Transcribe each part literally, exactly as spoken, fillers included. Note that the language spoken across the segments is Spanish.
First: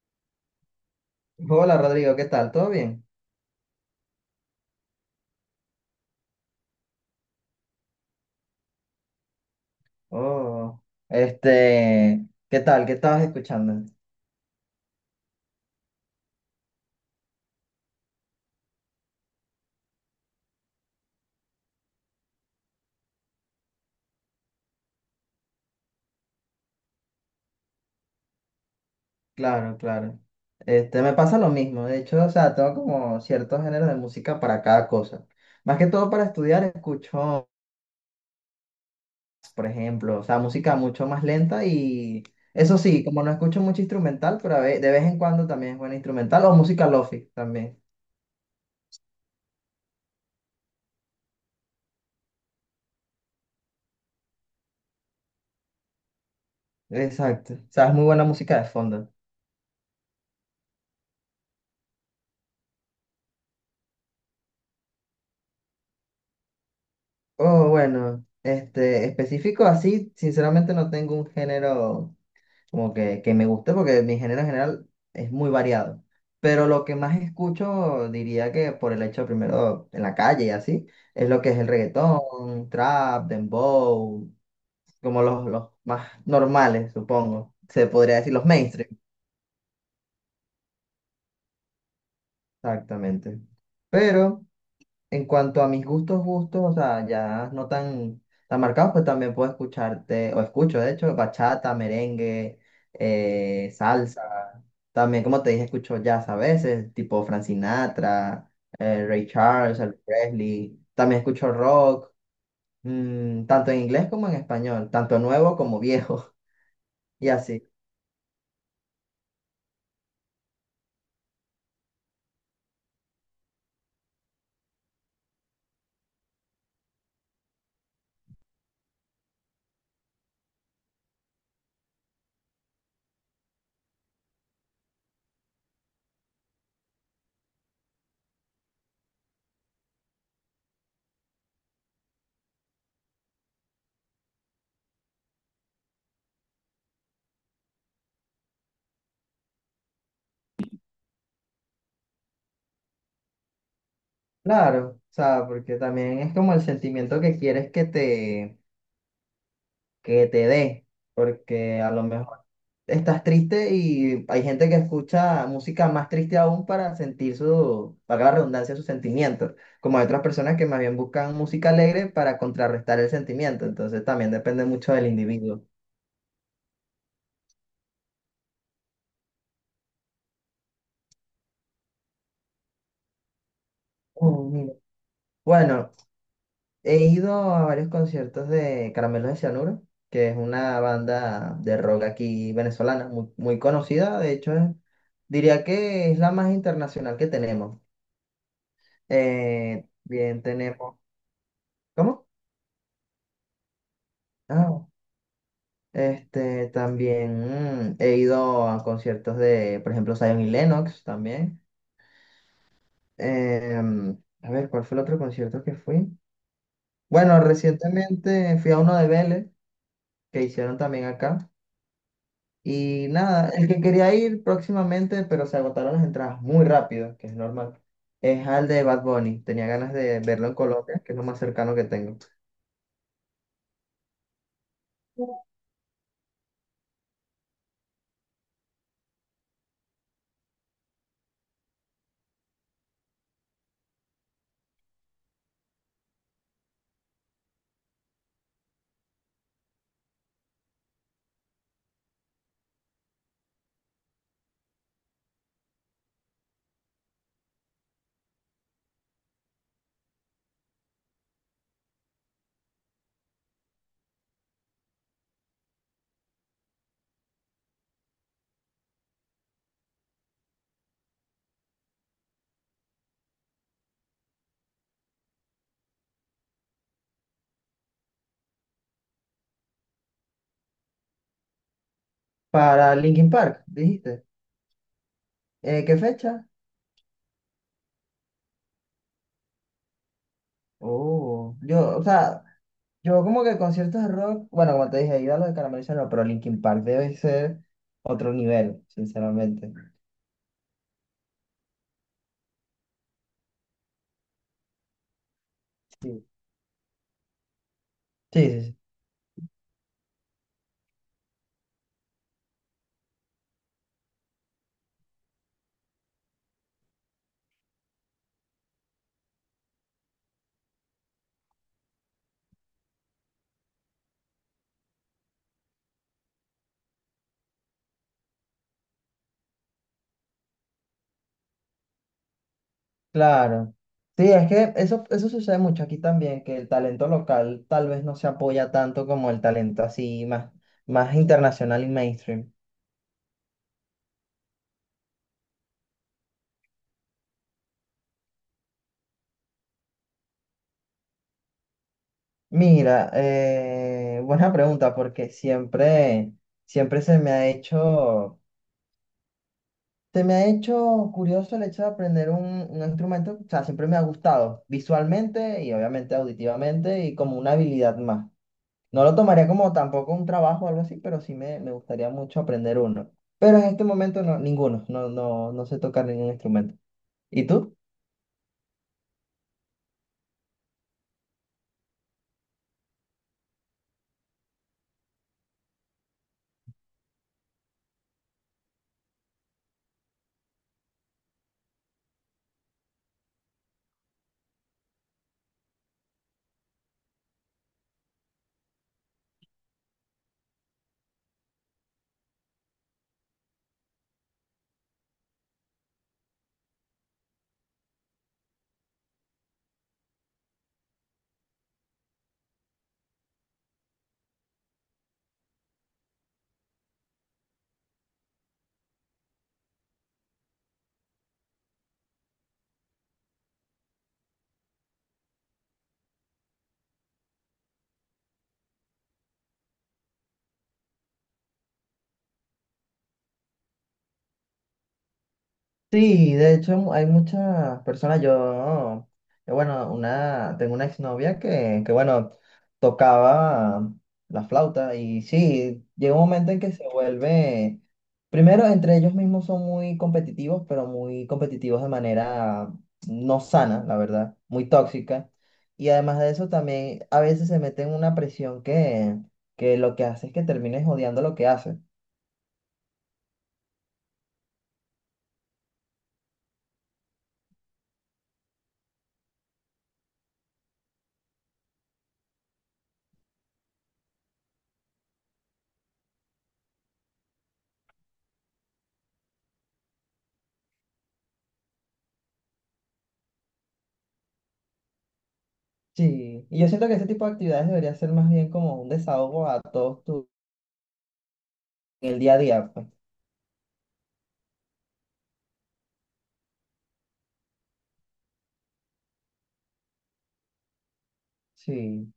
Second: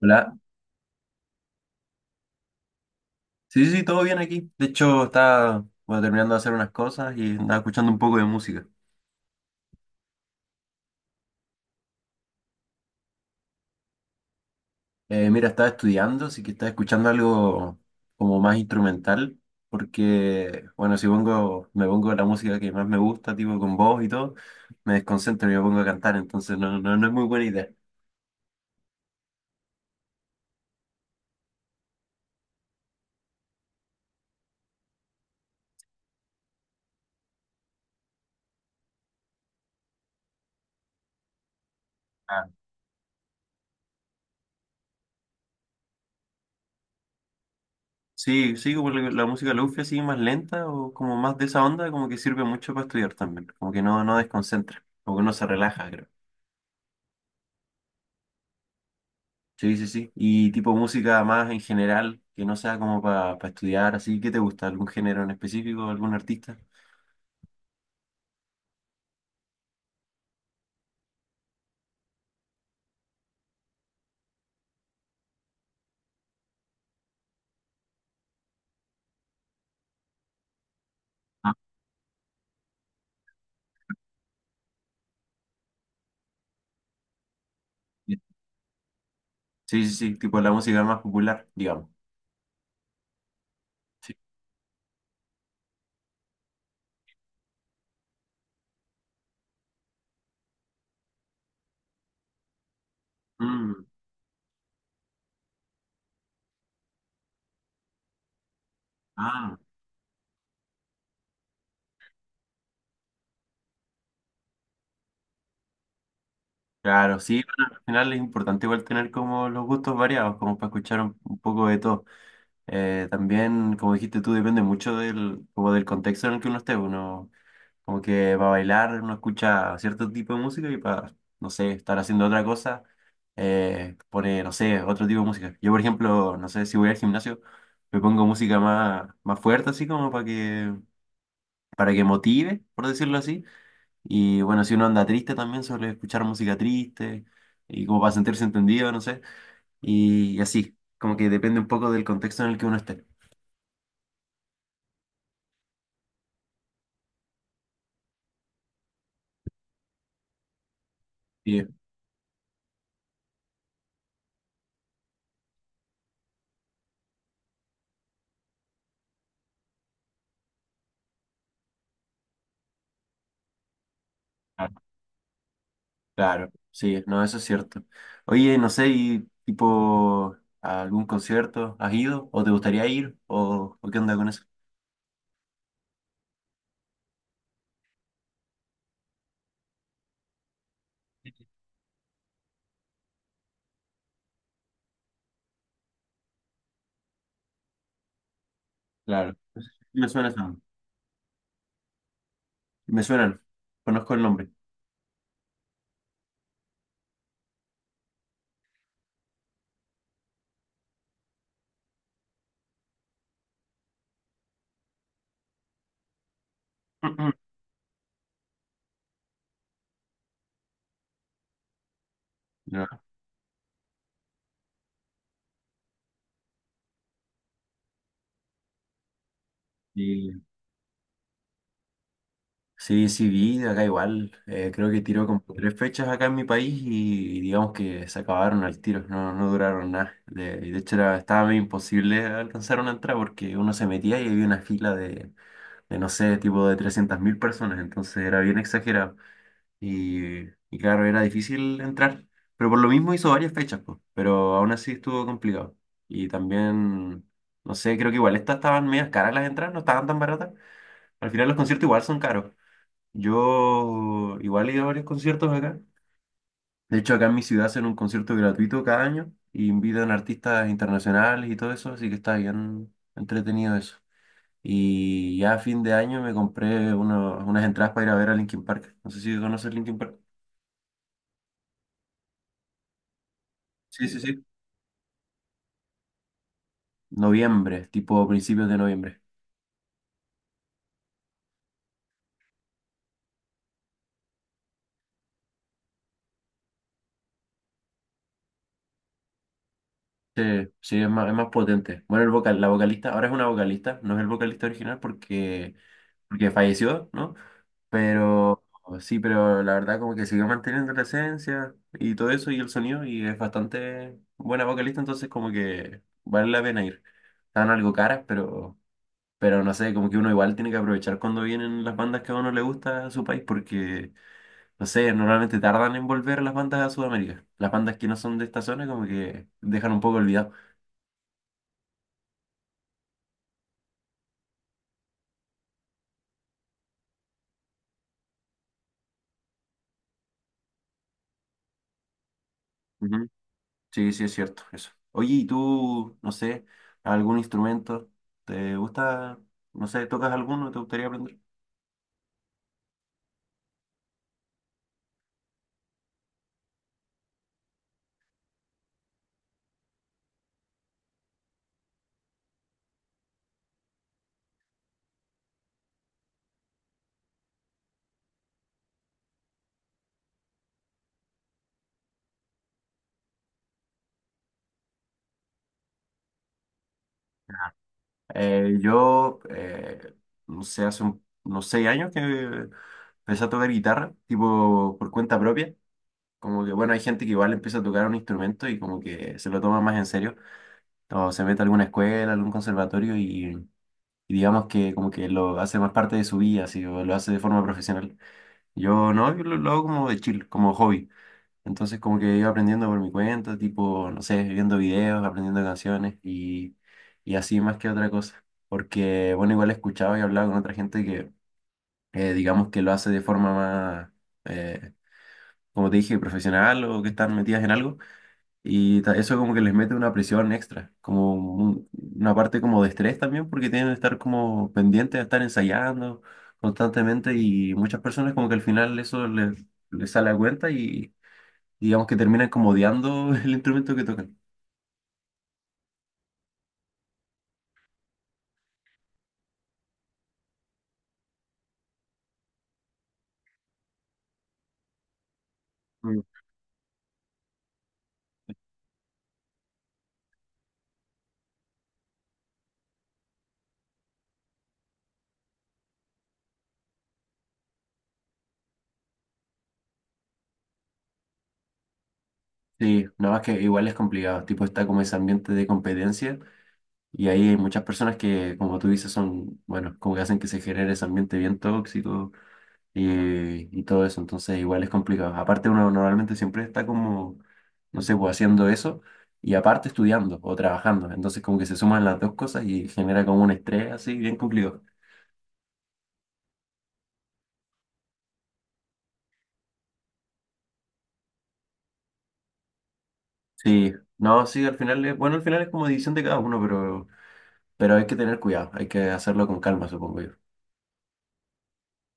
Hola. Hola Rodrigo, ¿qué tal? ¿Todo bien? Sí, sí, sí, todo bien aquí. De hecho, estaba bueno, terminando de hacer unas cosas y andaba escuchando un poco de música. Oh, este, ¿qué tal? ¿Qué estabas escuchando? Eh, mira, estaba estudiando, así que estaba escuchando algo como más instrumental, porque, bueno, si pongo, me pongo la música que más me gusta, tipo con voz y todo, me desconcentro y me pongo a cantar, entonces no, no, no es muy buena idea. Claro, claro. Este, me pasa lo mismo. De hecho, o sea, tengo como ciertos géneros de música para cada cosa. Más que todo para estudiar, escucho, por ejemplo, o sea, música mucho más lenta y Ah. eso sí, como no escucho mucho instrumental, pero a ve- de vez en cuando también es buena instrumental o música lofi también. Sí, sí, como la, la música lofi así más lenta o como más de esa onda, como que sirve mucho para estudiar también, como que no, no desconcentra, como que no se relaja, creo. Exacto. O sea, es muy buena música de fondo. Sí, sí, sí. Y tipo música más en general, que no sea como para estudiar, así. ¿Qué te gusta? ¿Algún género en específico? ¿Algún artista? Oh, bueno, este, específico así, sinceramente no tengo un género como que, que me gusta porque mi género en general es muy variado. Pero lo que más escucho, diría que por el hecho primero en la calle y así, es lo que Ah, es el reggaetón, trap, dembow, como los, los más normales, supongo. Se podría bien. decir los mainstream, Sí, sí, sí. Tipo la música más popular, digamos. exactamente. Sí. Pero... En cuanto a mis gustos, gustos, o sea, ya no tan, tan marcados, pues también puedo escucharte, o escucho, de hecho, bachata, merengue, eh, Mm, salsa. También, como te dije, escucho jazz a veces, tipo Frank Sinatra, eh, Ray Ah, Charles, Elvis Presley. También escucho rock, mm, tanto en inglés como en español, tanto nuevo como viejo, claro, y sí. así. Bueno, al final es importante igual tener como los gustos variados, como para escuchar un, un poco de todo. Eh, también, como dijiste tú, depende mucho del, como del contexto en el que uno esté. Uno, como que para bailar uno escucha cierto tipo de música y para, no sé, estar haciendo otra cosa, eh, pone, no sé, otro tipo de música. Yo, por ejemplo, no sé, si voy al gimnasio, me pongo música más, más fuerte, así como para que, para que motive, por decirlo así. Y bueno, si uno anda triste también, suele escuchar música triste y como para sentirse entendido, no sé. Y, y así, como que depende un poco del contexto en el que uno esté. Claro, o sea, porque también es como el sentimiento que quieres que te, que te dé, Sí, porque a lo mejor estás triste y hay gente que escucha música más triste aún para sentir su, para la redundancia, sus sentimientos, como hay otras personas que más bien buscan música alegre para contrarrestar el sentimiento, entonces también depende mucho del individuo. claro, sí, no, eso es cierto. Oye, no sé, y tipo, ¿a algún concierto has ido o te gustaría ir o, o qué onda con eso? Oh, mira. Bueno, he ido a varios conciertos de Caramelos de Cianuro, que es una banda de rock aquí venezolana, muy, muy conocida, de hecho es- diría que es la más internacional que tenemos. Claro. Eh, Me bien, suenan, tenemos... ¿Cómo? me suenan, conozco el nombre. Ah. Este, también mm, he ido a conciertos de, por ejemplo, Zion y Lennox también. Em, a ver, ¿cuál fue el otro concierto que fui? Bueno, recientemente fui a uno de Vélez, que hicieron también acá. No, Y nada, el que quería ir próximamente, pero se agotaron las entradas muy rápido, que es normal, es al de Bad Bunny. Tenía ganas de sí, verlo en Colombia, que es lo más cercano que tengo. sí, sí vi acá igual, eh, creo que tiró como tres fechas acá en mi país y, digamos que se acabaron al tiro, no, no duraron nada. De, de hecho era, estaba medio imposible alcanzar una entrada porque uno se metía y había una fila de, de, no sé, tipo de trescientas mil personas, entonces era bien exagerado. Y, y claro, era difícil entrar, pero por lo mismo hizo varias fechas, pues, pero aún así estuvo complicado. Y también, no sé, creo que igual estas estaban medias caras las entradas, no estaban tan baratas. Al final los conciertos igual son caros. Yo igual he ido a varios conciertos acá. De hecho, acá en mi ciudad hacen un concierto gratuito cada año y invitan artistas internacionales y todo eso, así que está bien entretenido eso. Y ya a fin de año me compré uno- unas entradas para ir a ver a Linkin Park. No sé si conoces Linkin Park. Para Linkin Park, Sí, sí, dijiste. sí. Eh, ¿qué fecha? Noviembre, tipo principios de noviembre. Oh, yo, o sea, Yo como que conciertos de rock, bueno, como te dije, he ido a los de Carameliza, no, pero Linkin Park debe ser otro nivel, sinceramente. Sí, sí, es más, es más potente. Bueno, el vocal, la vocalista, ahora es una vocalista, no es el vocalista original porque, Sí. porque falleció, ¿no? Sí, sí, Pero sí, sí, pero la verdad como que siguió manteniendo la esencia y todo eso y el sonido y es bastante buena vocalista, entonces como que vale la pena ir. Están algo caras, pero, pero no sé, como que uno igual tiene que aprovechar cuando vienen las bandas que a uno le gusta a su país porque no sé, normalmente tardan en volver las bandas a Sudamérica. Las bandas que no son de esta zona como que dejan un poco olvidado. claro. Sí, es que eso, eso sucede mucho aquí también, que el talento local tal vez no se apoya tanto como el talento así más, más internacional y mainstream. Ujú. Sí, sí, es cierto, eso. Oye, ¿y tú, no sé, algún instrumento? ¿Te gusta, no sé, tocas alguno? ¿Te gustaría aprender? Mira, eh, buena pregunta, porque siempre, siempre se me ha hecho... Se me ha hecho curioso el hecho de aprender un, un instrumento, o sea, siempre me ha gustado visualmente y obviamente auditivamente y como una habilidad más. No lo tomaría como tampoco un trabajo o algo así, pero sí me, me gustaría mucho aprender uno. Pero en este momento no, ninguno, no, no, no sé tocar ningún instrumento. ¿Y tú? Eh, yo, eh, no sé, hace un- unos seis años que empecé a tocar guitarra, tipo por cuenta propia. Como que, bueno, hay gente que igual empieza a tocar un instrumento y como que se lo toma más en serio. O se mete a alguna escuela, algún conservatorio y y digamos que como que lo hace más parte de su vida, así, o lo hace de forma profesional. Yo no, yo lo, lo hago como de chill, como hobby. Entonces como que iba aprendiendo por mi cuenta, tipo, no sé, viendo videos, aprendiendo canciones y, y así más que otra cosa. Porque, bueno, igual he escuchado y hablado con otra gente que, eh, digamos que lo hace de forma más, eh, como te dije, profesional o que están metidas en algo. Y ta- eso como que les mete una presión extra, como un- una parte como de estrés también, porque tienen que estar como pendientes de estar ensayando constantemente y muchas personas como que al final eso les, les sale a cuenta y digamos que terminan como odiando el instrumento que tocan. Sí, de hecho hay muchas personas, yo, yo, bueno, una, tengo una exnovia que, que, bueno, tocaba la flauta y sí, llega Mm. un momento en que se vuelve, primero entre ellos mismos son muy competitivos, pero muy competitivos de manera no sana, la verdad, muy tóxica. Y además de eso también a veces se meten en una presión que, que lo que hace es que termines odiando lo que haces. Sí, nada más que igual es complicado, tipo está como ese ambiente de competencia y ahí hay muchas personas que como tú dices son, bueno, como que hacen que se genere ese ambiente bien tóxico eh, y todo eso. Entonces igual es complicado. Aparte uno normalmente siempre está como, no sé, pues haciendo eso y aparte estudiando o trabajando. Entonces como que se suman las dos cosas y genera como un estrés así bien complicado. Sí, y yo siento que ese tipo de actividades debería ser más bien como un desahogo a todos tu, en el día a día, pues. Sí, no, sí, al final es, bueno, al final es como división de cada uno, pero, pero hay que tener cuidado, hay que hacerlo con calma, supongo yo. Sí,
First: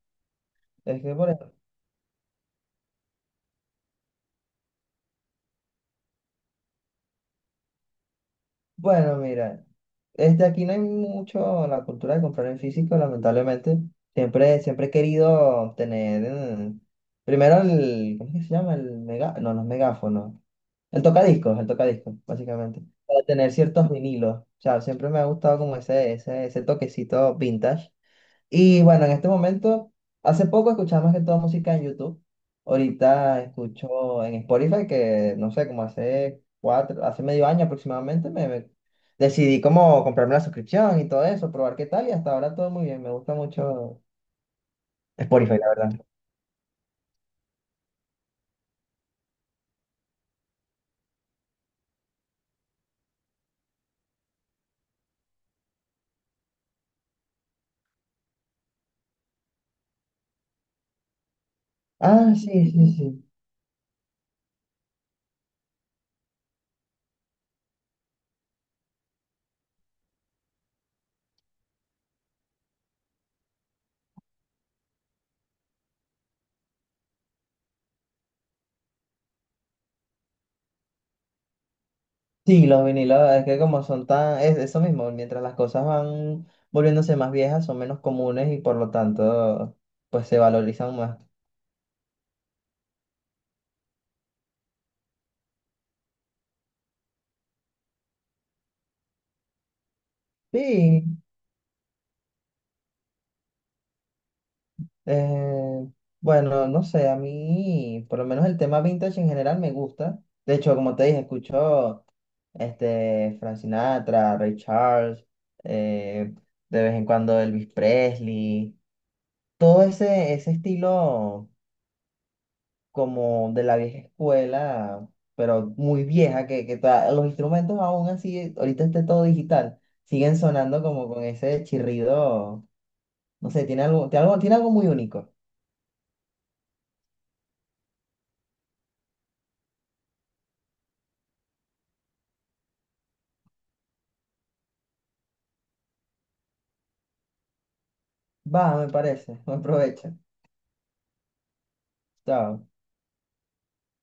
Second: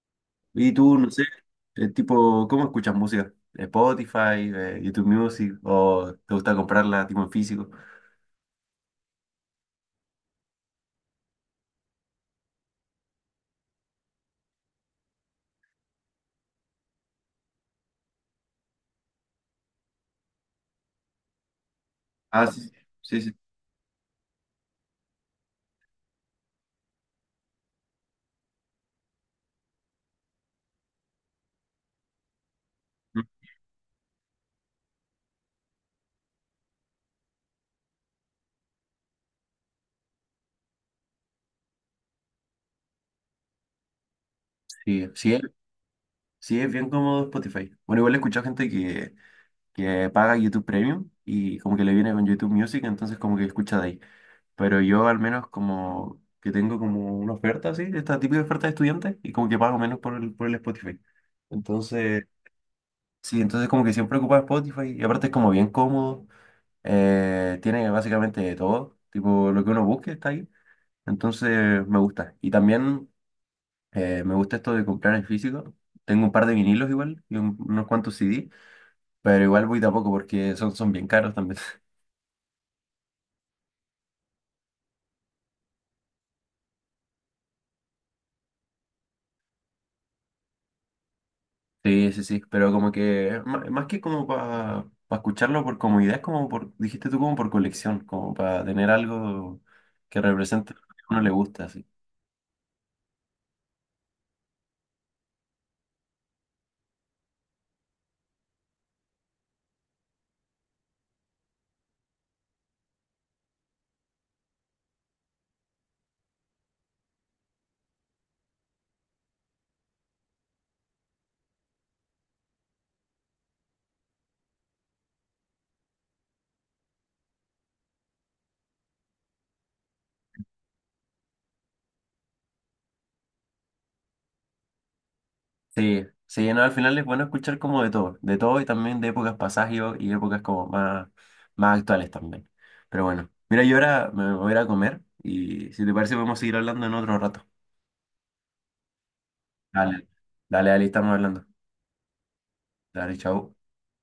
Y tú, es no que sé, por ejemplo, eh, tipo, ¿cómo escuchas música? Spotify, eh, YouTube Music, o te gusta comprarla tipo en físico. bueno, mira, este aquí no hay mucho la cultura de comprar en físico, lamentablemente. Siempre, siempre he querido tener mm, primero el, ¿cómo es que se llama? El mega, no, no es megáfono, el tocadiscos, el tocadiscos, Ah, sí, básicamente, sí, para sí. tener ciertos vinilos. O sea, siempre me ha gustado como ese, ese, ese toquecito vintage. Y bueno, en este momento, hace poco escuchaba más que toda música en YouTube. Sí. Ahorita escucho en Spotify que, no sé, como hace cuatro, hace medio año aproximadamente, me, me- decidí como comprarme la suscripción y todo eso, probar qué tal y hasta ahora todo muy bien. Me gusta mucho Sí, sí, Spotify, la verdad. sí, es bien cómodo Spotify. Bueno, igual he escuchado gente que, que paga YouTube Premium y como que le viene con YouTube Music, entonces como que escucha de ahí. Pero yo al menos como que tengo como una oferta así, esta típica oferta de estudiante y como que pago menos por el, por el Spotify. Entonces, Ah, sí, sí, sí. sí, entonces como que siempre ocupa Spotify y aparte es como bien cómodo. Eh, tiene básicamente de todo, tipo lo que uno busque está ahí. Entonces me gusta. Y también eh, me gusta esto de comprar en físico. Tengo un par de vinilos igual y un- unos cuantos C D. Pero igual voy tampoco porque son, son, bien caros también. Sí, los vinilos, es que como son tan, es eso mismo, mientras las cosas van volviéndose más viejas, son menos comunes y por lo tanto, pues se valorizan más. Sí, sí, sí, pero como que ma- más, que como para escucharlo por comodidad, es como por, dijiste tú, como por colección, como para tener algo que represente lo que a Sí. uno le gusta, sí. Eh, bueno, no sé, a mí por lo menos el tema vintage en general me gusta. De hecho, como te dije, escucho este, Frank Sinatra, Ray Charles, eh, de vez en cuando Elvis Presley, todo ese, ese estilo como de la vieja escuela, pero muy vieja, que, que ta- los instrumentos aún así, ahorita está todo digital, siguen sonando como con ese chirrido, no sé, tiene algo, tiene algo, tiene algo muy único. Sí, sí, no, al final es bueno escuchar como de todo, de todo y también de épocas pasadas y y épocas como más, más actuales también. Pero bueno, mira, yo ahora me voy a ir a comer y si te parece podemos seguir hablando en otro rato. Va, me parece, buen Dale, provecho. dale, dale, estamos hablando. Chao. Dale, chao.